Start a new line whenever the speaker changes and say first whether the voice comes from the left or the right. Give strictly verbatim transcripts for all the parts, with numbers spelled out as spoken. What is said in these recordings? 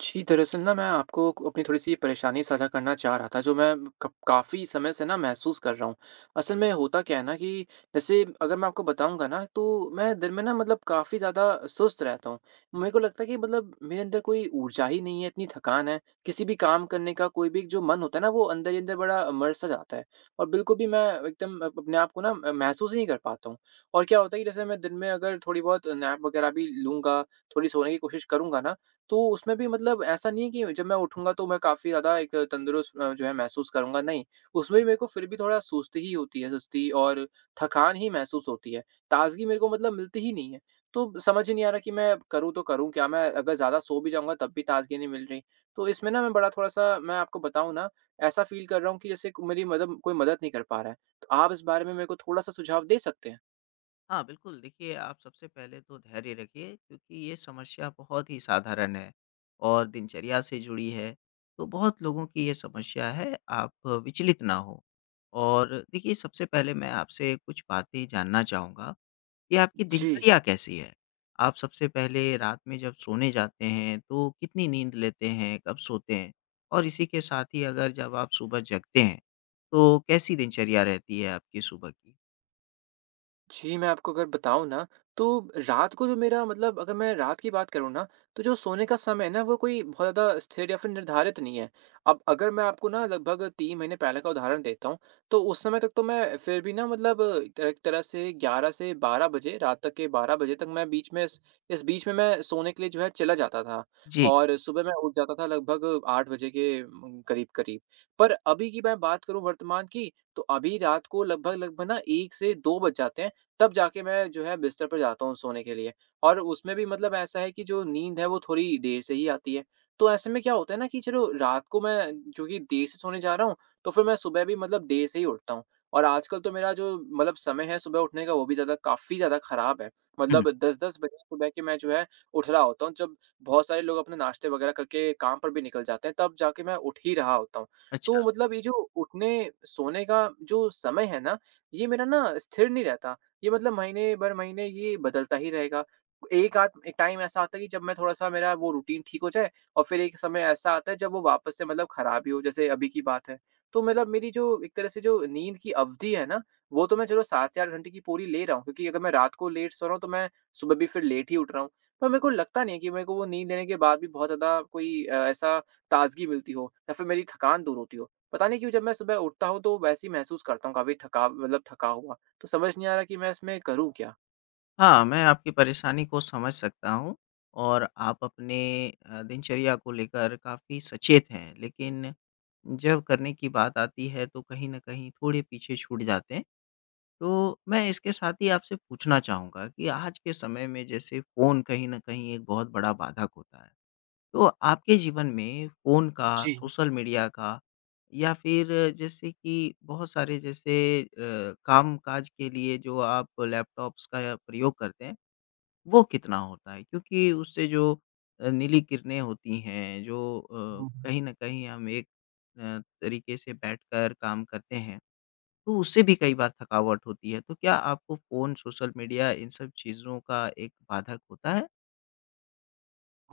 right: जी, दरअसल ना मैं आपको क अपनी थोड़ी-सी परेशानी साझा करना चाह रहा था जो मैं कप काफ़ी समय से ना महसूस कर रहा हूँ। असल में होता क्या है ना कि, जैसे अगर मैं आपको बताऊँगा ना तो मैं दिन में ना मतलब काफ़ी ज़्यादा सुस्त रहता हूँ,
left: अ
right: मेरे को लगता है कि मतलब मेरे अंदर कोई ऊर्जा ही नहीं है, इतनी थकान है, किसी भी काम करने का कोई भी एक जो मन होता है ना वो अंदर ही अंदर बड़ा मर-सा जाता है, और बिल्कुल भी मैं एकदम अपने आप को ना महसूस ही नहीं कर पाता हूँ। और क्या होता है कि जैसे मैं दिन में अगर थोड़ी बहुत नैप वग़ैरह भी लूँगा, थोड़ी सोने की कोशिश करूँगा ना, तो उसमें भी मतलब ऐसा नहीं है कि जब मैं उठूँगा तो मैं काफ़ी ज़्यादा एक तंदुरुस्त जो है महसूस करूँगा, नहीं, उसमें
left: जी।
right: भी मेरे को फिर भी थोड़ा सुस्ती ही होती है सुस्ती और थकान ही महसूस होती है। ताज़गी मेरे को मतलब मिलती ही नहीं है, तो समझ ही नहीं आ रहा कि मैं करूँ तो करूँ क्या? मैं अगर ज़्यादा सो भी जाऊँगा तब भी ताज़गी नहीं मिल रही। तो इसमें ना मैं बड़ा थोड़ा-सा मैं आपको बताऊँ ना ऐसा फ़ील कर रहा हूँ कि जैसे क मेरी मतलब कोई मदद नहीं कर पा रहा है, तो आप इस बारे में मेरे को थोड़ा-सा सुझाव दे सकते हैं।
left: हाँ, बिल्कुल देखिए आप सबसे पहले तो धैर्य रखिए क्योंकि ये समस्या बहुत ही साधारण है और दिनचर्या से जुड़ी है, तो बहुत लोगों की ये समस्या है आप विचलित ना हों। और देखिए, सबसे पहले मैं आपसे कुछ बातें जानना चाहूँगा, कि आपकी
right: जी।
left: दिनचर्या कैसी है? आप सबसे पहले रात में जब सोने जाते हैं तो कितनी नींद लेते हैं, कब सोते हैं? और इसी के साथ ही अगर जब आप सुबह जगते हैं, तो कैसी दिनचर्या रहती है आपकी सुबह की?
right: जी, मैं आपको अगर बताऊँ ना तो रात को जो मेरा मतलब अगर मैं रात की बात करूँ, ना तो जो सोने का समय है ना वो कोई बहुत ज़्यादा स्थिर या फ़िर निर्धारित नहीं है। अब अगर मैं आपको ना लगभग तीन महीने पहले का उदाहरण देता हूँ तो उस समय तक तो मैं फ़िर भी ना मतलब त एक तरह से ग्यारह से बारह बजे रात तक के बारह बजे तक मैं बीच में स इस बीच में मैं सोने के लिए जो है चला जाता था
left: जी।
right: और सुबह मैं उठ जाता था लगभग आठ बजे के उम उम, करीब-करीब। पर अभी की मैं बात करूँ वर्तमान की तो अभी रात को लगभग-लगभग ना एक से दो बज जाते हैं, तब जाके मैं जो है बिस्तर पे जाता हूँ सोने के लिए। और उसमें भी मतलब ऐसा है कि जो नींद है वो थोड़ी देर से ही आती है। तो ऐसे में क्या होता है ना कि चलो रात को मैं चूँकि देर से सोने जा रहा हूँ तो फ़िर मैं सुबह भी मतलब देर से ही उठता हूँ। और आजकल तो मेरा जो मतलब समय है सुबह उठने का वो भी ज़्यादा काफ़ी ज़्यादा ख़राब है।
left: हुँ।
right: मतलब दस दस बजे सुबह के मैं जो है उठ रहा होता हूँ जब बहुत सारे लोग अपने नाश्ते वग़ैरह करके काम पर भी निकल जाते हैं तब जाके मैं उठ ही रहा होता हूँ। तो
left: अच्छा।
right: मतलब ये जो उठने सोने का जो समय है ना, ये मेरा ना स्थिर नहीं रहता। ये मतलब महीने भर महीने ये बदलता ही रहेगा। एक-आध एक टाइम ऐसा आता है कि जब मैं थोड़ा-सा मेरा वो रूटीन ठीक हो जाए और फ़िर एक समय ऐसा आता है जब वो वापस मतलब ख़राब ही हो जैसे अभी की बात है। तो मतलब मेरी जो एक तरह से जो नींद की अवधि है ना, वो तो मैं चलो सात से आठ घंटे की पूरी ले रहा हूँ क्योंकि अगर मैं रात को लेट सो रहा हूँ तो मैं सुबह भी फ़िर लेट ही उठ रहा हूँ। पर मेरे को लगता नहीं है कि मेरे को नींद लेने के बाद भी बहुत ज़्यादा कोई अ, ऐसा ताज़गी मिलती हो या फ़िर मेरी थकान दूर होती हो। पता नहीं क्यों जब मैं सुबह उठता हूँ तो वैसे ही महसूस करता हूँ काफ़ी थका मतलब थका हुआ। तो समझ नहीं आ रहा कि मैं इसमें करूँ क्या?
left: हाँ मैं आपकी परेशानी को समझ सकता हूँ और आप अपने अ, दिनचर्या को लेकर काफ़ी सचेत हैं लेकिन जब करने की बात आती है तो कहीं न कहीं थोड़े पीछे छूट जाते हैं। तो मैं इसके साथ ही आपसे पूछना चाहूँगा कि आज के समय में जैसे फ़ोन कहीं न कहीं एक बहुत बड़ा बाधक होता है। तो आपके जीवन में फ़ोन का,
right: जी।
left: सोशल मीडिया का या फिर जैसे कि बहुत सारे जैसे अ, कामकाज के लिए जो आप लैपटॉप्स का प्रयोग करते हैं वो कितना होता है? क्योंकि उससे जो अ, नीली किरणें होती हैं जो अ,
right: हुँ, हुँ।
left: कहीं न कहीं हम एक अ, तरीके से बैठकर काम करते हैं, तो उससे भी कई बार थकावट होती है तो क्या आपको फ़ोन, सोशल मीडिया इन सब चीज़ों का एक बाधक होता है?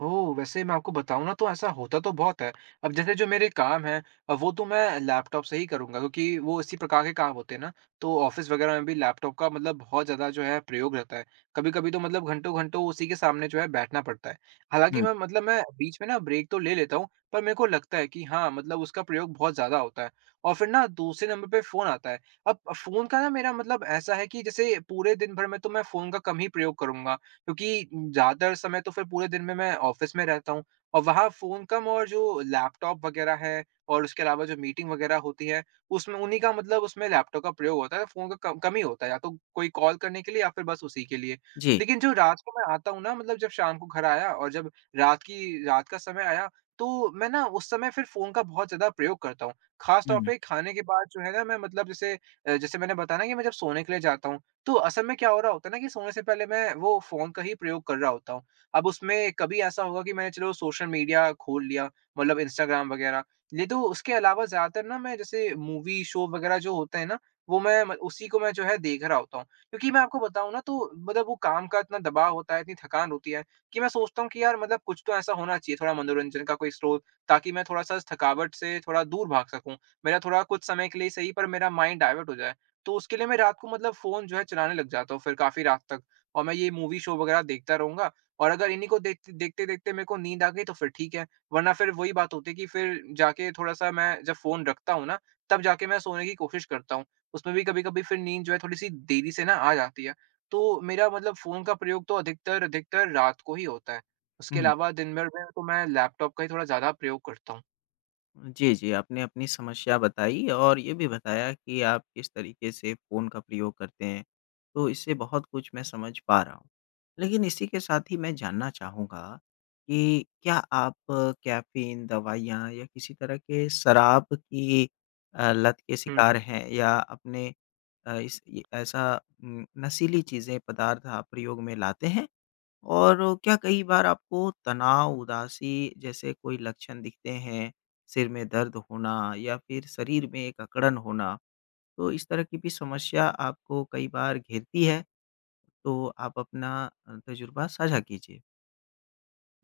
right: ओह! वैसे मैं आपको बताऊँ न तो ऐसा होता तो बहुत है। अब जैसे जो मेरे काम हैं वो तो मैं लैपटॉप से ही करूँगा क्योंकि वो इसी प्रकार के काम होते हैं ना, तो ऑफ़िस वग़ैरह में भी लैपटॉप का मतलब बहुत ज़्यादा जो है प्रयोग रहता है। कभी-कभी तो मतलब घंटो-घंटों उसी के सामने जो है बैठना पड़ता है। हालाँकि
left: हुँ।
right: मैं मतलब मैं बीच में ना ब्रेक तो ले लेता हूँ पर मेरे को लगता है कि हाँ मतलब उसका प्रयोग बहुत ज़्यादा होता है और फिर ना दूसरे नंबर पे फ़ोन आता है। अब फ़ोन का ना मेरा मतलब ऐसा है कि जैसे पूरे दिन भर में तो मैं फ़ोन का कम ही प्रयोग करूँगा क्योंकि ज्यादातर समय तो फिर पूरे दिन में मैं ऑफ़िस में रहता हूँ। और वहाँ फ़ोन कम और जो लैपटॉप वग़ैरह है और उसके अलावा जो मीटिंग वग़ैरह होती हैं, उसमें उन्ही का मतलब उसमें लैपटॉप का प्रयोग होता है, फ़ोन का कम कम ही होता है, या तो कोई कॉल करने के लिए या फिर बस उसी के लिए।
left: जी।
right: लेकिन जो रास्ते मैं आता हूँ ना मतलब जब शाम को घर आया और जब रात की रात का समय आया तो मैं ना उस समय फिर फ़ोन का बहुत ज़्यादा प्रयोग करता हूँ। ख़ास
left: हुँ,
right: तौर
left: हुँ।
right: पे खाने के बाद जो है ना, मैं मतलब जैसे अ, जैसे मैंने बताया ना कि मैं जब सोने के लिए जाता हूँ तो असल में क्या हो रहा होता है ना कि सोने से पहले मैं वो फ़ोन का ही प्रयोग कर रहा होता हूँ। अब उसमें कभी ऐसा होगा कि मैंने चलो सोशल मीडिया खोल लिया मतलब इंस्टाग्राम वग़ैरह, नहीं तो उसके अलावा ज़्यादातर ना मैं जैसे मूवी शो वग़ैरह जो होते हैं न, वो मैं उसी को मैं जो है देख रहा होता हूँ। क्योंकि मैं आपको बताऊँ ना वो देखो काम का इतना दबाव होता है, इतनी थकान होती है कि मैं सोचता हूँ कि यार मतलब कुछ तो ऐसा होना चाहिए थोड़ा मनोरंजन का कोई स्रोत ताकि मैं थोड़ा-सा इस थकावट से थोड़ा दूर भाग सकूँ। मेरा थोड़ा कुछ समय के लिए सही पर मेरा माइंड डायवर्ट हो जाए। तो उसके लिए मैं रात को मतलब फ़ोन जो है चलाने लग जाता हूँ फिर काफ़ी रात तक और मैं ये मूवी शो वग़ैरह देखता रहूँगा। और अगर इन्ही को देखते देखते-देखते मेरे को नींद आ गयी तो फिर ठीक है। वरना फिर वही बात होती है कि फिर जाके थोड़ा-सा मैं जब फ़ोन रखता हूँ ना तब जाके मैं सोने की कोशिश करता हूँ। उसमें भी कभी-कभी नींद जो है थोड़ी-सी देरी से ना आ जाती है। तो मेरा मतलब फ़ोन का प्रयोग तो अधिकतर-अधिकतर रात को ही होता है। उसके
left: हुँ।
right: अलावा दिन भर दिन तो मैं लैपटॉप का ही थोड़ा ज़्यादा प्रयोग करता हूँ।
left: जी, जी आपने अपनी समस्या बताई और ये भी बताया कि आप किस तरीके से फ़ोन का प्रयोग करते हैं। तो इससे बहुत कुछ मैं समझ पा रहा हूँ। लेकिन इसी के साथ ही मैं जानना चाहूँगा कि क्या आप कैफ़ीन, दवाइयाँ या किसी तरह के शराब की अ, लत के
right: हूँ।
left: शिकार हैं या आपने अ, इसकी ऐसा उम, नशीली चीज़ें, पदार्थ आप प्रयोग में लाते हैं? और क्या कई बार आपको तनाव, उदासी जैसे कोई लक्षण दिखते हैं? सिर में दर्द होना या फिर शरीर में एक अकड़न होना, तो इस तरह की भी समस्या आपको कई बार घेरती है? तो आप अपना अ, तज़ुर्बा साझा कीजिए।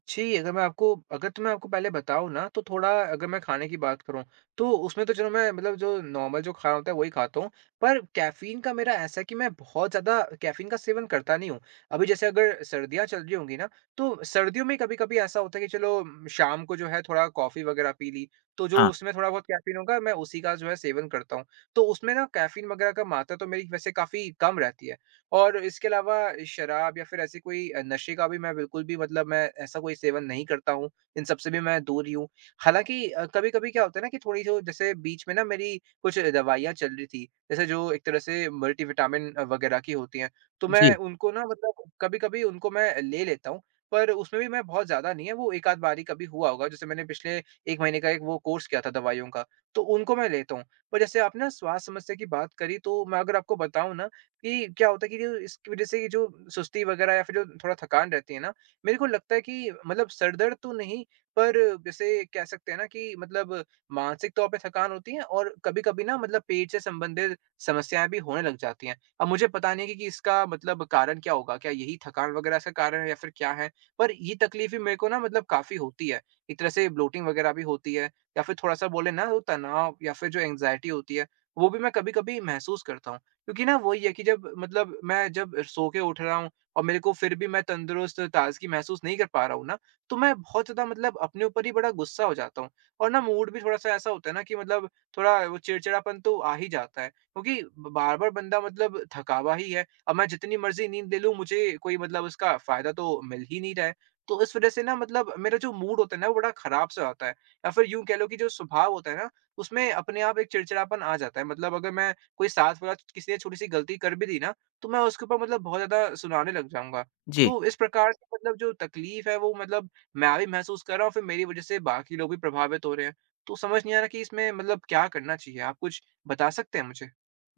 right: छी, अगर मैं आपको अगर तो मैं आपको पहले बताऊँ ना तो थोड़ा अगर मैं खाने की बात करूँ तो उसमें तो चलो मैं मतलब जो नॉर्मल जो खाना होता है वही खाता हूँ पर कैफ़ीन का मेरा ऐसा है कि मैं बहुत ज़्यादा कैफ़ीन का सेवन करता नहीं हूँ। अभी जैसे अगर सर्दियाँ चल रही होंगी ना तो सर्दियों में कभी-कभी ऐसा होता है कि चलो शाम को जो है थोड़ा कॉफी वग़ैरह पी ली। तो जो
left: हाँ।
right: उसमें थोड़ा बहुत कैफ़ीन होगा मैं उसी का जो है सेवन करता हूँ। तो उसमें ना कैफ़ीन वग़ैरह का मात्रा तो मेरी वैसे काफ़ी कम रहती है। और इसके अलावा शराब या फिर ऐसे कोई अ, नशे का भी मैं बिल्कुल भी मतलब मैं ऐसा कोई सेवन नहीं करता हूँ। इन सब से भी मैं दूर ही हूँ। हालाँकि अ, कभी-कभी क्या होता है ना कि थोड़ी जो जैसे बीच में ना मेरी कुछ दवाइयाँ चल रही थीं। जैसे जो एक तरह से मल्टी विटामिन अ, वग़ैरह की होती हैं तो मैं
left: जी।
right: उनको ना मतलब कभी-कभी उनको मैं ले लेता हूँ। पर उसमें भी मैं बहुत ज़्यादा नहीं है वो एक-आध बारी कभी हुआ होगा। जैसे मैंने पिछले एक महीने का एक वो कोर्स किया था दवाइयों का तो उनको मैं लेता हूँ। और जैसे आपने स्वास्थ्य समस्या की बात करी तो मैं अगर आपको बताऊँ ना कि क्या होता है कि जो इसकी वज़ह से ये जो सुस्ती वग़ैरह या फिर जो थोड़ा थकान रहती है ना, मेरे को लगता है कि मतलब सर दर्द तो नहीं पर जैसे कह सकते हैं ना कि मतलब मानसिक तौर पे थकान होती है और कभी-कभी ना मतलब पेट से संबंधित समस्याएँ भी होने लग जाती हैं। अब मुझे पता नहीं कि कि इसका मतलब कारण क्या होगा, क्या यही थकान वग़ैरह का कारण है या फिर क्या है? पर ये तकलीफ़ें मेरे को ना मतलब काफ़ी होती है। एक तरह से ब्लोटिंग वग़ैरह भी होती है या फिर थोड़ा-सा बोले ना वो तनाव या फिर जो एंजाइटी होती है वो भी मैं कभी-कभी महसूस करता हूँ। क्योंकि ना वो ही है कि जब मतलब मैं जब सो के उठ रहा हूँ और मेरे को फिर भी मैं तंदुरुस्त और ताज़गी महसूस नहीं कर पा रहा हूँ ना तो मैं बहुत ज़्यादा मतलब अपने ऊपर ही बड़ा गुस्सा हो जाता हूँ और ना मूड भी थोड़ा-सा ऐसा होता है ना कि मतलब थोड़ा वो चिड़चिड़ापन तो आ ही जाता है। क्योंकि बार-बार बंदा मतलब थकावा ही है। अब मैं जितनी मर्ज़ी नींद ले लूँ मुझे, कोई मतलब उसका फ़ायदा तो मिल ही नहीं रहा है। तो इस वज़ह से ना मतलब मेरा जो मूड होता है ना वो बड़ा खराब-सा होता है या फिर यूँ कह लो कि जो स्वभाव होता है ना उसमें अपने आप एक चिड़चिड़ापन आ जाता है। मतलब अगर मैं कोई साथ वाला किसी ने छोटी-सी गलती कर भी दी ना तो मैं उसके ऊपर मतलब बहुत ज़्यादा सुनाने लग जाऊँगा।
left: जी।
right: तो इस प्रकार से मतलब जो तकलीफ़ है वो मतलब मैं भी महसूस कर रहा हूँ फिर मेरी वज़ह से बाकी लोग भी प्रभावित हो रहे हैं। तो समझ नहीं आ रहा कि इसमें मतलब क्या करना चाहिए? आप कुछ बता सकते हैं मुझे?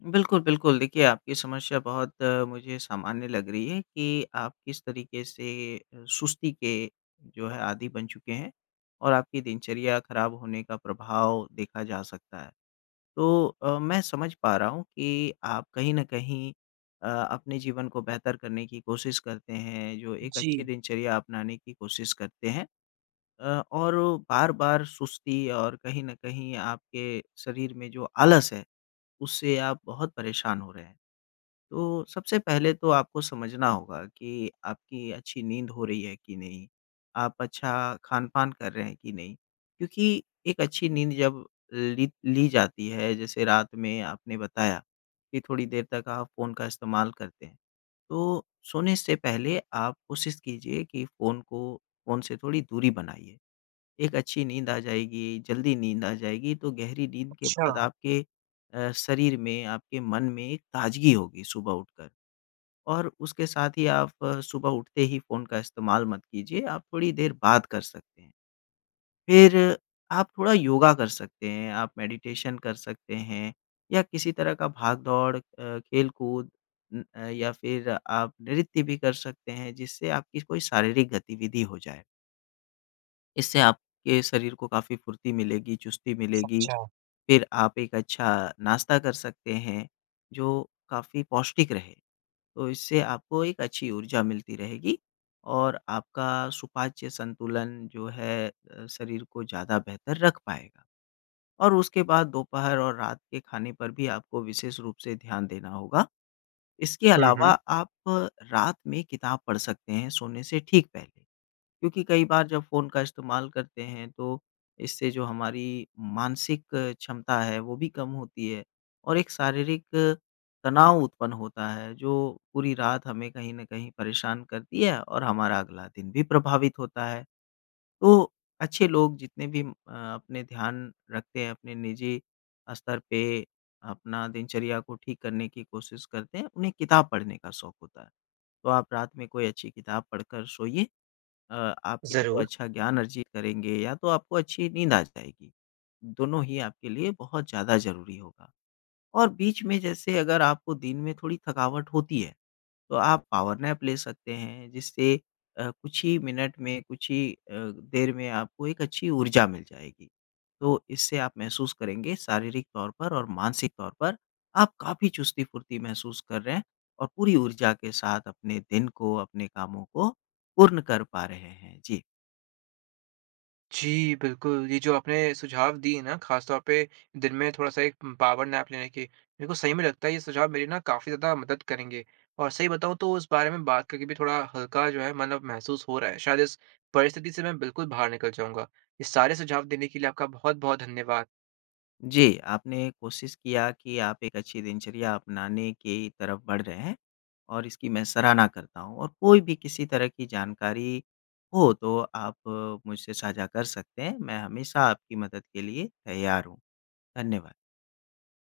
left: बिल्कुल, बिल्कुल देखिए आपकी समस्या बहुत मुझे सामान्य लग रही है कि आप किस तरीके से सुस्ती के जो है आदि बन चुके हैं और आपकी दिनचर्या खराब होने का प्रभाव देखा जा सकता है। तो अ, मैं समझ पा रहा हूँ कि आप कहीं न कहीं अ, अपने जीवन को बेहतर करने की कोशिश करते हैं, जो एक अच्छी
right: जी।
left: दिनचर्या अपनाने की कोशिश करते हैं अ, और बार-बार सुस्ती और कहीं न कहीं आपके शरीर में जो आलस है उससे आप बहुत परेशान हो रहे हैं। तो सबसे पहले तो आपको समझना होगा कि आपकी अच्छी नींद हो रही है कि नहीं? आप अच्छा खान-पान कर रहे हैं कि नहीं? क्योंकि एक अच्छी नींद जब ली ली जाती है, जैसे रात में आपने बताया कि थोड़ी देर तक आप फ़ोन का इस्तेमाल करते हैं। तो सोने से पहले आप कोशिश कीजिए कि फ़ोन को फ़ोन से थोड़ी दूरी बनाइए। एक अच्छी नींद आ जाएगी, जल्दी नींद आ जाएगी तो गहरी नींद के बाद
right: अच्छा।
left: आपके अ, शरीर में, आपके मन में एक ताज़गी होगी सुबह उठकर। और उसके साथ ही आप सुबह उठते ही फ़ोन का इस्तेमाल मत कीजिए, आप थोड़ी देर बात कर सकते हैं। फिर आप थोड़ा योगा कर सकते हैं, आप मेडिटेशन कर सकते हैं या किसी तरह का भाग-दौड़ अ, खेल-कूद उम, या फिर आप नृत्य भी कर सकते हैं जिससे आपकी कोई शारीरिक गतिविधि हो जाए। इससे आपके शरीर को काफ़ी फ़ुर्ती मिलेगी, चुस्ती मिलेगी।
right: समझा।
left: फ़िर आप एक अच्छा नाश्ता कर सकते हैं जो काफ़ी पौष्टिक रहे। तो इससे आपको एक अच्छी ऊर्जा मिलती रहेगी और आपका सुपाच्य संतुलन जो है शरीर को ज़्यादा बेहतर रख पाएगा। और उसके बाद दोपहर और रात के खाने पर भी आपको विशेष रूप से ध्यान देना होगा। इसके
right: हुँ,
left: अलावा
right: हुँ।
left: आप रात में किताब पढ़ सकते हैं सोने से ठीक पहले। क्योंकि कई बार जब फ़ोन का इस्तेमाल करते हैं तो इससे जो हमारी मानसिक क्षमता है वो भी कम होती है और एक शारीरिक तनाव उत्पन्न होता है जो पूरी रात हमें कहीं न कहीं परेशान करती है और हमारा अगला दिन भी प्रभावित होता है। तो अच्छे लोग जितने भी अ अपने ध्यान रखते हैं अपने निजी अ, स्तर पे अपना दिनचर्या को ठीक करने की कोशिश करते हैं उन्हें किताब पढ़ने का शौक होता है। तो आप रात में कोई अच्छी किताब पढ़कर सोइए। अ आप या तो
right: ज़रूर।
left: अच्छा ज्ञान अर्जित करेंगे, या तो आपको अच्छी नींद आ जाएगी। दोनों ही आपके लिए बहुत ज़्यादा ज़रूरी होगा। और बीच में जैसे अगर आपको दिन में थोड़ी थकावट होती है तो आप पावर नैप ले सकते हैं जिससे अ, कुछ ही मिनट में कुछ ही अ, देर में आपको एक अच्छी ऊर्जा मिल जाएगी। तो इससे आप महसूस करेंगे शारीरिक तौर पर और मानसिक तौर पर आप काफ़ी चुस्ती-फ़ुर्ती महसूस कर रहे हैं और पूरी ऊर्जा के साथ अपने दिन को अपने कामों को पूर्ण कर पा रहे हैं। जी।
right: जी, बिल्कुल। ये जो आपने सुझाव दिए ना ख़ास तौर पे दिन में थोड़ा-सा एक पावर नैप लेने के। मेरे को सही में लगता है ये सुझाव मेरी ना काफ़ी ज़्यादा मदद करेंगे। और सही बताऊँ तो उस बारे में बात करके भी थोड़ा हल्का जो है मतलब महसूस हो रहा है शायद इस परिस्थिति से मैं बिल्कुल बाहर निकल जाऊँगा। ये सारे सुझाव देने के लिए आपका बहुत-बहुत धन्यवाद।
left: जी, आपने कोशिश किया कि आप एक अच्छी दिनचर्या अपनाने की तरफ़ बढ़ रहे हैं और इसकी मैं सराहना करता हूँ। और कोई भी किसी तरह की जानकारी हो तो आप मुझसे साझा कर सकते हैं। मैं हमेशा आपकी मदद के लिए तैयार हूँ। धन्यवाद।